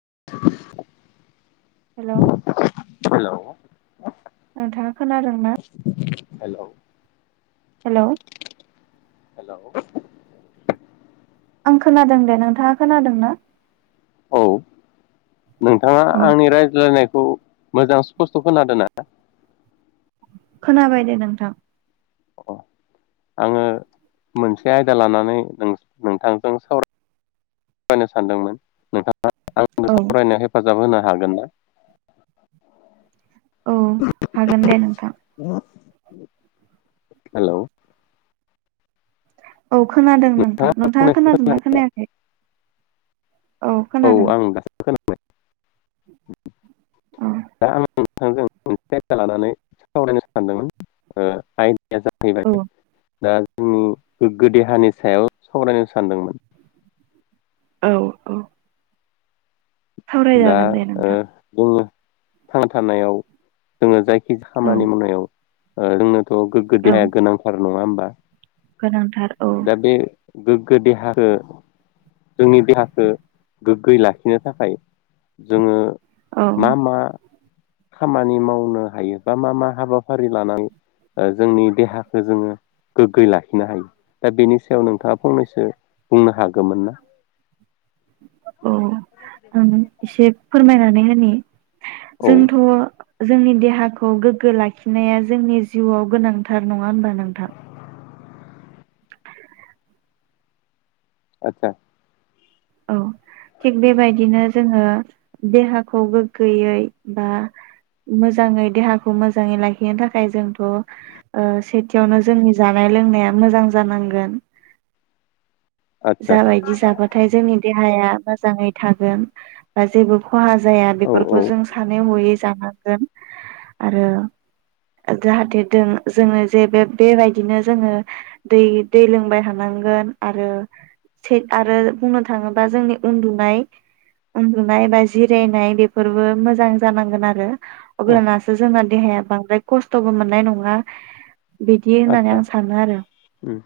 [unintelligible] Hello hello नोंथाङा खोनादोंना? Hello hello hello आं खोनादों दे नोंथाङा खोनादों ना? औ नोंथाङा औ आंनि रायज्लायनायखौ मोजां स्पस्त खोनादोंना? खोनाबाय दे नोंथां । अ आंङो मोनसे आयदा लानानै नों नोंथांजों सावरायनो सानदोंमोन नोंथां [unintelligible] आं जों औ सावरायनायाव हेफाजाब होना हागोन ना? औ हागोन दे नोंथां । ना हेलौ औ खोनादों नोंथां नोंथाङा खोनादोंना खोनायाखै? औ खोनादों [unintelligible] औ दा नों मोनसे आयदा लानानै सावरायनो सानदोंमोन ओ आइ दाया औ जैबाय दा उम गोग्गो देहानि सायाव सावरायनो सानदोंमोन औ औ दा सावरायजागोन दे ओ नोंथां बुङो थांना थानायाव जोंङो जाय खि औ खालामानि मावनायाव ओ जोंनो थह गोगो औ देाया गोनांथार नङा होम बा गोनांथार औ। गोग्गो देहाखौ जोंनि देहाखौ गोग्गो लाखिनो थाखाय जोंङो औ मा मा खामानि मावनो हायो बा मा मा हाबाफारि लानानै जोंनि देहाखौ जोङो गोग्गो यै लाखिनो हायो दा बेनि सायाव नोंथाङा फंनैसो बुंनो हागौमोन ना? ओ एसे फोरमाय नै होनि औ जोंथ' जोंनि देहाखौ गोग्गो लाखिनाया जोंनि जिउआव गोनांथार नङा होनबा नोंथां आतसा औ थिग बेबायदिनो जोङो देहाखौ गोग्गोयै बा मोजाङै देहाखौ मोजाङै लाखिनो थाखाय जोंथ' ओ सेथियावनो जोंनि जानाय लोंनाया मोजां जानांगोन। आदसा जाबायदि जाबाथाय जोंनि दे देहाया मोजाङै थागोन बा जेबो खहा जाया औ औ बेफोरखौ जों सानै हयै जाना गोन आरो जाहाथे जोङो जे बे बेबायदिनो जोङो दै दै लोंबाय थानांगोन आरो थिग आरो बुंनो था थाङोबा जोंनि उन्दुनाय उन्दुनाय बा जिरायनाय बेफोरबो मोजां जानांगोन आरो। औ अब्ला नासो जोंङो देहाया बांद्राय खस्थ'बो मोननाय नङा। बिदि होननानै आतसा आं सानो आरो ओम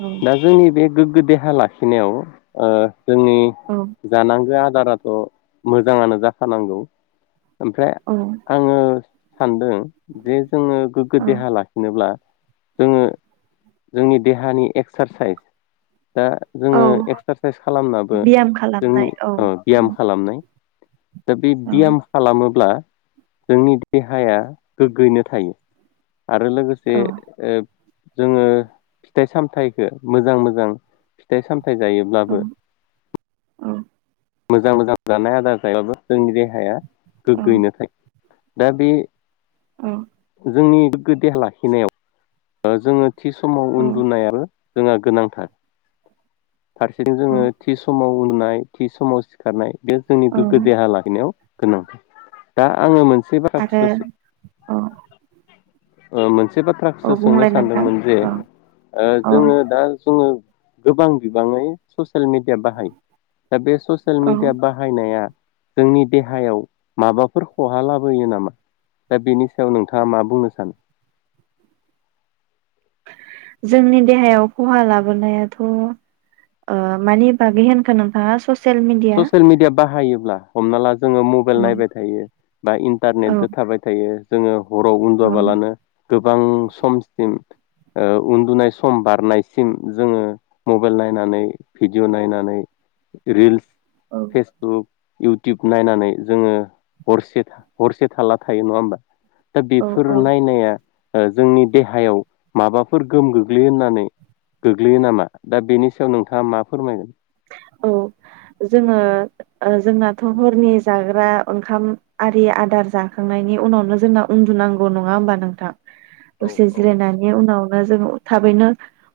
औ दा जोंनि बे गोग्गो देहा लाखिनायाव ओ जोंनि औ जानांगो आ दाराथ' मोजाङानो जाखानांगौ। ओमफाय औ आङो सानदों जे जोङो गोगो औ देहा लाखिनोब्ला जोङो जोंनि देहानि एक्सासाइस दा औ जोङो एक्सारसाइस खालामनाबो ब्याम जोंनि खालामनाय औ औ बियाम खालामनाय। दा बे औ बयाम खालामोब्ला जोंनि देहाया गोग्गोयैनो थायो। आरो लोगोसे औ जोङो फिथाइ सामथाइखौ मोजां मोजां फिथाइ साम थाइ औ जायोब्लाबो औ मोजां मोजां जानाय आदार जायोबाबो जोंनि देहाया औ गोग्गोयैनो थायो दा बे जोंनि गो देहा लाखिनायाव ओ जोङो थि समाव औ उन्दुनाय आरो जोंहा गोनांथार फारसेथिं जोङो थि समाव उन्दुनाय थि समाव सिखारनाय बे जोंनि गोग्गो औ देहा लाखिनायाव गोनां दा आङो मोनसे आरो बाथ्राखौसो अ ओ मोनसे बाथ्रा सो सोंनो सानदोंमोन जे औ ओ औ जोङो दा जोङो गोबां बिबाङै ससियेल मिडिया बाहायो दा बे ससियेल औ मिडिया बाहायनाया जोंनि देहायाव माबाफोर खहा लाबोयो नामा दा बेनि सायाव नोंथाङा मा बुंनो सानो? जोंनि देहायाव खहा लाबोनायाथ' ओ मानि बागै होनखो नोंथाङा ससेल सियेल मिडिया ससियेल मिडिया बाहायोब्ला हमना ला जोङो मबाइल औ नायबाय थायो बा इन्टारनेटजों थाबाय थायो जोङो हराव औ उन्दुआबालानो गोबां समसिम ओ उन्दुनाय सम बारनायसिम जोङो मबाइल नायनानै भिडिअ' नायनानै रिल्स औ फेसबुक इउटुब नायनानै जोङो हरसे हरसे थाल्ला थायो नङा होमबा दा औ बेफोर औ नायनाया ओ जोंनि देहायाव माबाफोर गोहोम गोग्लैयो होननानै गोग्लैयो नामा दा बेनि सायाव नोंथाङा मा फोरमायगोन? औ जोङो ओ जोंनाथ' हरनि जाग्रा ग्रा ओंखाम आरि आदार जाखांनायनि उनावनो जोंना उन्दुनांगौ नङा होमबा नोंथां औ दसे औ जिराय नानि उनाव बा जोङो थाबैनो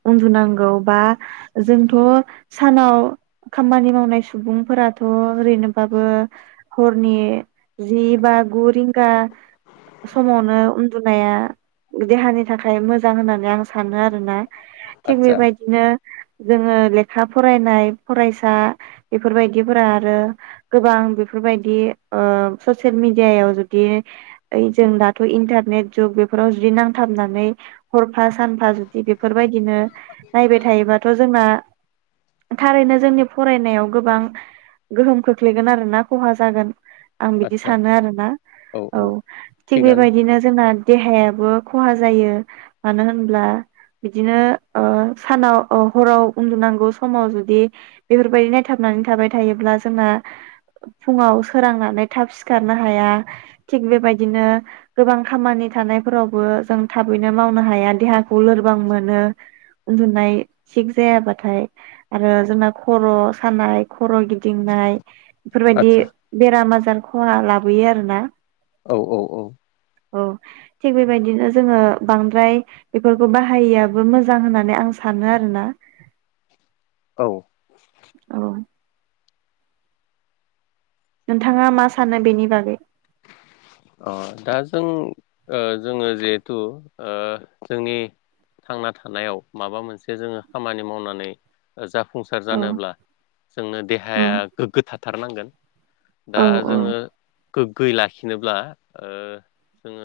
उनदुनांगौ बा जोंथ' सा सानाव खामानि मावनाय सुबुंफोराथ' ओरैनोबाबो हरनि जि बा गु रिंगा समावनो उन्दुनाया देहानि थाखाय मोजां होननानै आं सानो आरोना थिग आदसा बेबायदिनो जोङो लेखा फरायनाय फरायसा बेफोरबायदिफोरा आरो गोबां बेफोरबायदि ससियेल मेडियायाव जुदि ओइ जों दाथ' इन्टारनेट जुग बेफोराव जुदि नांथाबनानै हरफा सानफा जुदि बेफोरबायदिनो नायबाय थायोबाथ' जोंना थारैने जोंनि फरायनायाव गोबां गोहोम खोख्लैगोन आरोना खहा जागोन आं बिदि आदसा सानो आरोना औ थिग थिगानो बेबायदिनो जोंना देहायाबो खहा जायो मानो होनब्ला बिदिनो सानाव हराव उन्दुनांगौ समाव जुदि बेफोरबायदि नायथाबनानै थाबाय थायोब्ला जोंना फुङाव सोरांनानै थाब सिखारनो हाया थिग बेबायदिनो गोबां खामानि थानायफोरावबो जों थाबैनो मावनो हाया देहाखौ लोरबां मोनो उन्दुनाय थिग जायाबाथाय आरो जोंना खर' सानाय खर' गिदिंनाय बेफोरबायदि आदसा बेराम आजार खहा लाबोयो आरोना औ औ औ औ थिग बेबायदिनो जोङो बांद्राय बेफोरखौ बाहायैयाबो मोजां होननानै आं सानो आरोना औ औ नोंथाङा मा सानो बेनि बागै ओ दा जों ओ जोङो जिहेथु जोंनि थांना थानायाव माबा मोनसे जोङो खामानि मावनानै ओ जा फुंसार औ जानोब्ला जोंनो औ देहाया गोग्गो थाथारनांगोन दा औ औ जोङो गोग्गै लाखि खिनोब्ला ओ जोङो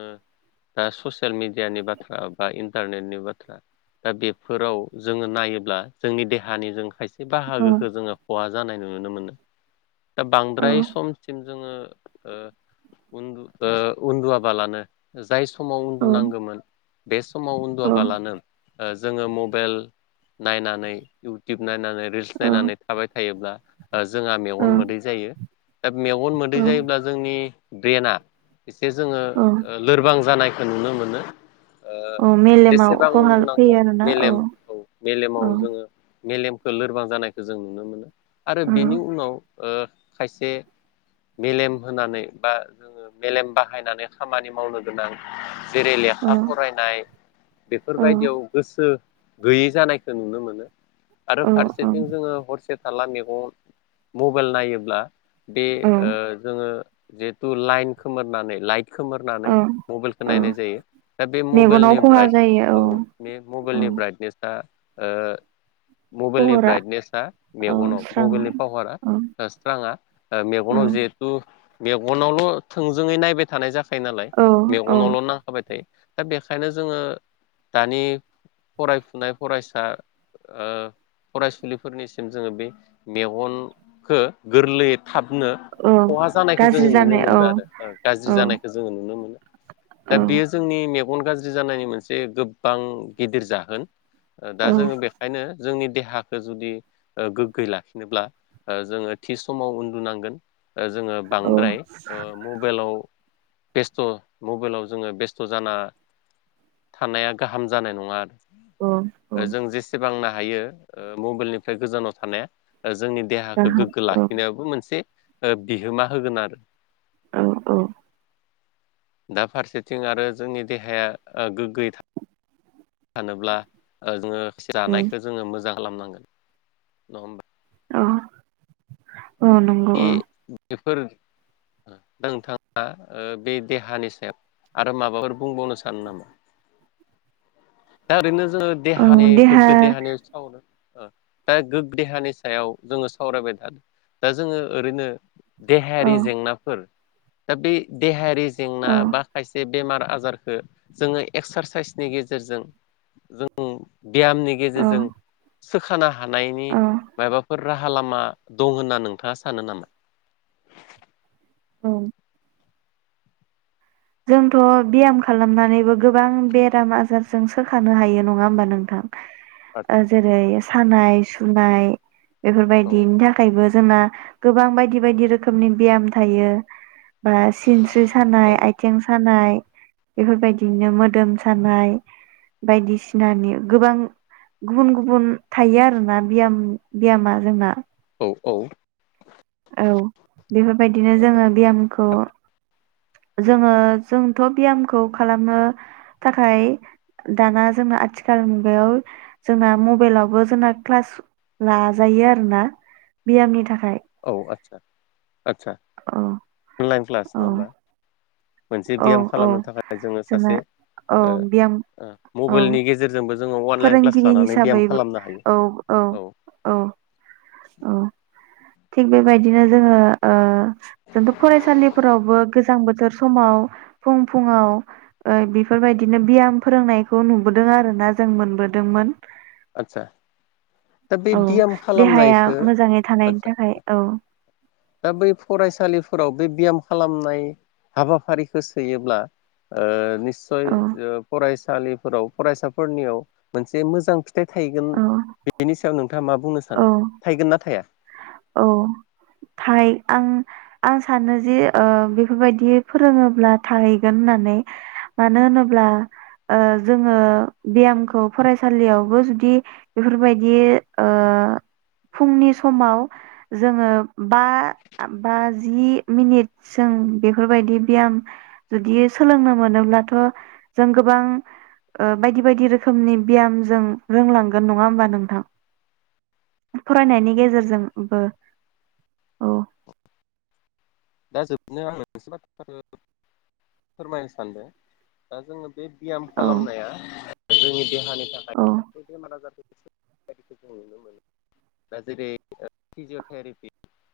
दा ससियेल मेडियानि बाथ्रा बा इन्टारनेटनि बाथ्रा दा बेफोराव जोङो नायोब्ला जोंनि देहानि जों खायसे बे औ बाहागोखो जोङो खहा जानाय नुनो मोनो दा औ बांद्राय समसिम जोङो ओ उन्दु ओ उन्दुवाबालानो जो जाय समाव औ उन्दुनांगोमोन बेस समाव औ उन्दुवाबालानो ओ जोङो मबाइल नायनानै इउटुब नायना नै रिल्स नायनानै औ थाबाय थायोब्ला ओ जोंहा मेगन मोदै जायो दा मेगन औ मोदै जायोब्ला जोंनि ब्रेना एसे जोङो औ लोरबां जानाय ओ नुनो मोनो ओ औ मेलेमाव जेसेबां खहा उन्दुनांगौ फैयो आरोना औ मेलेम मेलेमाव औ जोङो मेलेमखौ लोरबां जानायखौ जों नुनो मोनो आरो औ बेनि उनाव ओ खायसे मेलेम होनानै बा जोङो मेलेम बाहायनानै खामानि मावनो गोनां जेरै औ लेखा फरायनाय औ बेफोरबायदियाव गोसो गैयै जानायखौ नुनो मोनो आरो औ फारसेथिं जोङो हरसे थारला मेगन मबाइल नायोब्ला बे औ ओ जोङो। जिहेथु लाइन खोमोरनानै लाइ। खोमोरनानै औ मबाइलखौ औ नायनाय जायो दा बे मेगनाव मबाइलनि खहा ब्राइट जायो औ बे औ मबाइलनि ब्राइटनेसा। ओ। मबाइलनि खहरा ब्राइटनेसा औ मेगनाव स्रां औ मबाइलनि पावारा स्राङा औ मेगनाव जिहेथु। बेगनावल थोंजोङै नायबाय थानाय जा। नालाय औ औ मेगनावल नांखाबाय थायो। दा बेखायनो जोङो दानि फरायफुनाय फरायसा ओ फरायसुलिफोरनिसिम जोङो बे मेगनखौ गोरलै। हाबनो औ खहा जानाय। गाज्रि जो नुनो जानाय औ मोनदों आरो औ गाज्रि जानायखौ जोङो नुनो मोनो दा बेयो जोंनि। मेगन गाज्रि जानायनि मोनसे गोबां गिदिर जाहोन। ओ दा औ जोङो बेखायनो। जोंनि देहाखौ जुदि गोग्गै लाखिनोब्ला जोङो थि समाव उन्दुनांगोन ओ जों। औ बांद्राय ओ मबाइलाव। बेस्थ मबाइलाव जोङो बेस्थ जाना थानाया गाहाम जानाय नङा। औ औ जों जेसेबांना। हायो मबाइलनिफ्राय गोजानाव थानाया। जोंनि देहाखौ गाहाम गोगो औ लाखिनायावबो मोनसे। ओ बिहोमा। होगोन आरो। औ औ। दा फारसेथिं आरो जोंनि देहाया गोग्गोयै था। सानोब्ला ओ जोङो। से औ रानायखो जोङो मोजां। खालामनांगोन नङा होनबा। अ नंगौ बे अ। बेफोर नोंथाङा ओ बे देहानि सायाव आरो माबाफोर बुंबावनो सानो नामा दा ओरैनो। जोङो औ देहानि गोगो देहा देहानिथावनो। ओ दा गोग्गो देहानि सायाव जोङो सावरायबाय था। दा जोङो ओरैनो। औ देहायारि जेंनाफोर। दा बे देहायारि। जेंना औ बा खायसे। बेमार आजारखौ जोङो एक्सारसाइसनि गेजेरजों जों। ब्यामनि औ गेजेरजों। सोखानो हानायनि औ माबाफोर राहा लामा दं होनना नों थाङा सानो नामा औ जोंथ' बियाम खालामनानैबो गोबां बेराम आजारजों सोखानो हायो नङा होमबा नोंथां आदसा ओ सानाय सुनाय औ बेफोरबायदिनि थाखायबो जोंना गोबां बायदि बायदि रोखोमनि ब्याम थायो बा सिनस्रि सानाय औ आय सानाय बेफोरबायदिनो मोदोम सानाय बायदिसिनानि गोबां गुबुन गुबुन थायो आरोना बियाम बियामा जोंना औ औ औ बेफोरबायदिनो जोङो बियामखौ जोङो जोंथ' बियामखौ खालामनो थाखाय दाना जोंना आथिखाल मुगायाव जोंना मबाइलावबो जोंना क्लास लाजायो आरोना बियामनि थाखाय औ आतसा आदसा औ अनलाइन क्लास औ नङा होमबा मोनसे औ बियाम औ खालामनो थाखाय जोङो जोंना सासे औ बियाम ओ औ मबाइलनि गेजेरजोंबो जोङो अनलाइन क्लास फोरोंगिरि लानानै ब्याम हिसाबै खालामनो हायो औ औ औ औ थिग बेबायदिनो जोङो ओ जोंथ' फरायसालिफोरावबो गोजां बोथोर समाव फुं फुङाव ओ बेफोरबायदिनो बियाम फोरोंनायखौ नुबोदों आरो ना जों मोनबोदोंमोन आतसा औ देहाया मोजाङै थानायनि आदसा थाखाय औ दा बै फरायसालिफोराव बे बियाम खालामनाय हाबाफारिखौ सोयोब्ला ओ नि सय औ ओ फराय फरायसालिफोराव फरायसाफोरनियाव मोनसे मोजां फि थायगोन औ बेनि सायाव नोंथाङा मा बुंनो औ सानो? थायगोन ना थाया औ थाय आं आं सानो जे ओ बेफोरबायदि फोरोङोब्ला थाहैगोन होननानै मानो होनोब्ला ओ जोङो बेयामखौ फरायसालियावबो जुदि एफोरबायदि ओ फुंनि समाव जोङो बा बा जि मिनिट जों बेफोरबायदि बियाम जुदि सोलोंनो मोनोब्लाथ' जों गोबां ओ बायदि बायदि रोखोमनि बियाम जों रोंलांगोन गोन नङा होमबा नोंथां फरायनायनि गेजेरजोंबो औ दा जोबनो आङो मोनसे बाथ्राखौ फोरमायनो सानदों दा जोंङो बे बियाम औ खालामनाया जोंनि देहा देहानि थाखाय औ बे बेमार आजार [inaudible] दा जेरै फिजिय'थेरापि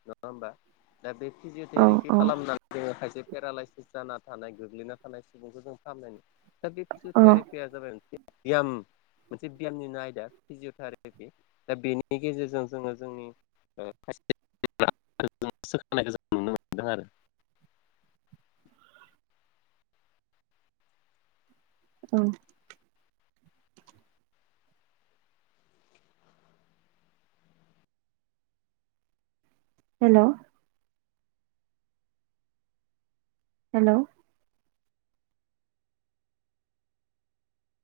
नङा होमबा दा बे औ जेरैखि औ खालामनानै जोंङो खायसे पेरालाायसिस जाना थानाय गोग्लैना थानाय सुबुंखौ जों फाहामनायनि दा बे औ फिजियोथेरेपी आ जाबा बे बियाम मोनसे बियामनिनो आयदा फिजिय'थेरापि। दा बेनि गेजेरजों जोङो जोंनि [unintelligible] नुनो मोनदों आरो। औ। हेल'? हेलौ?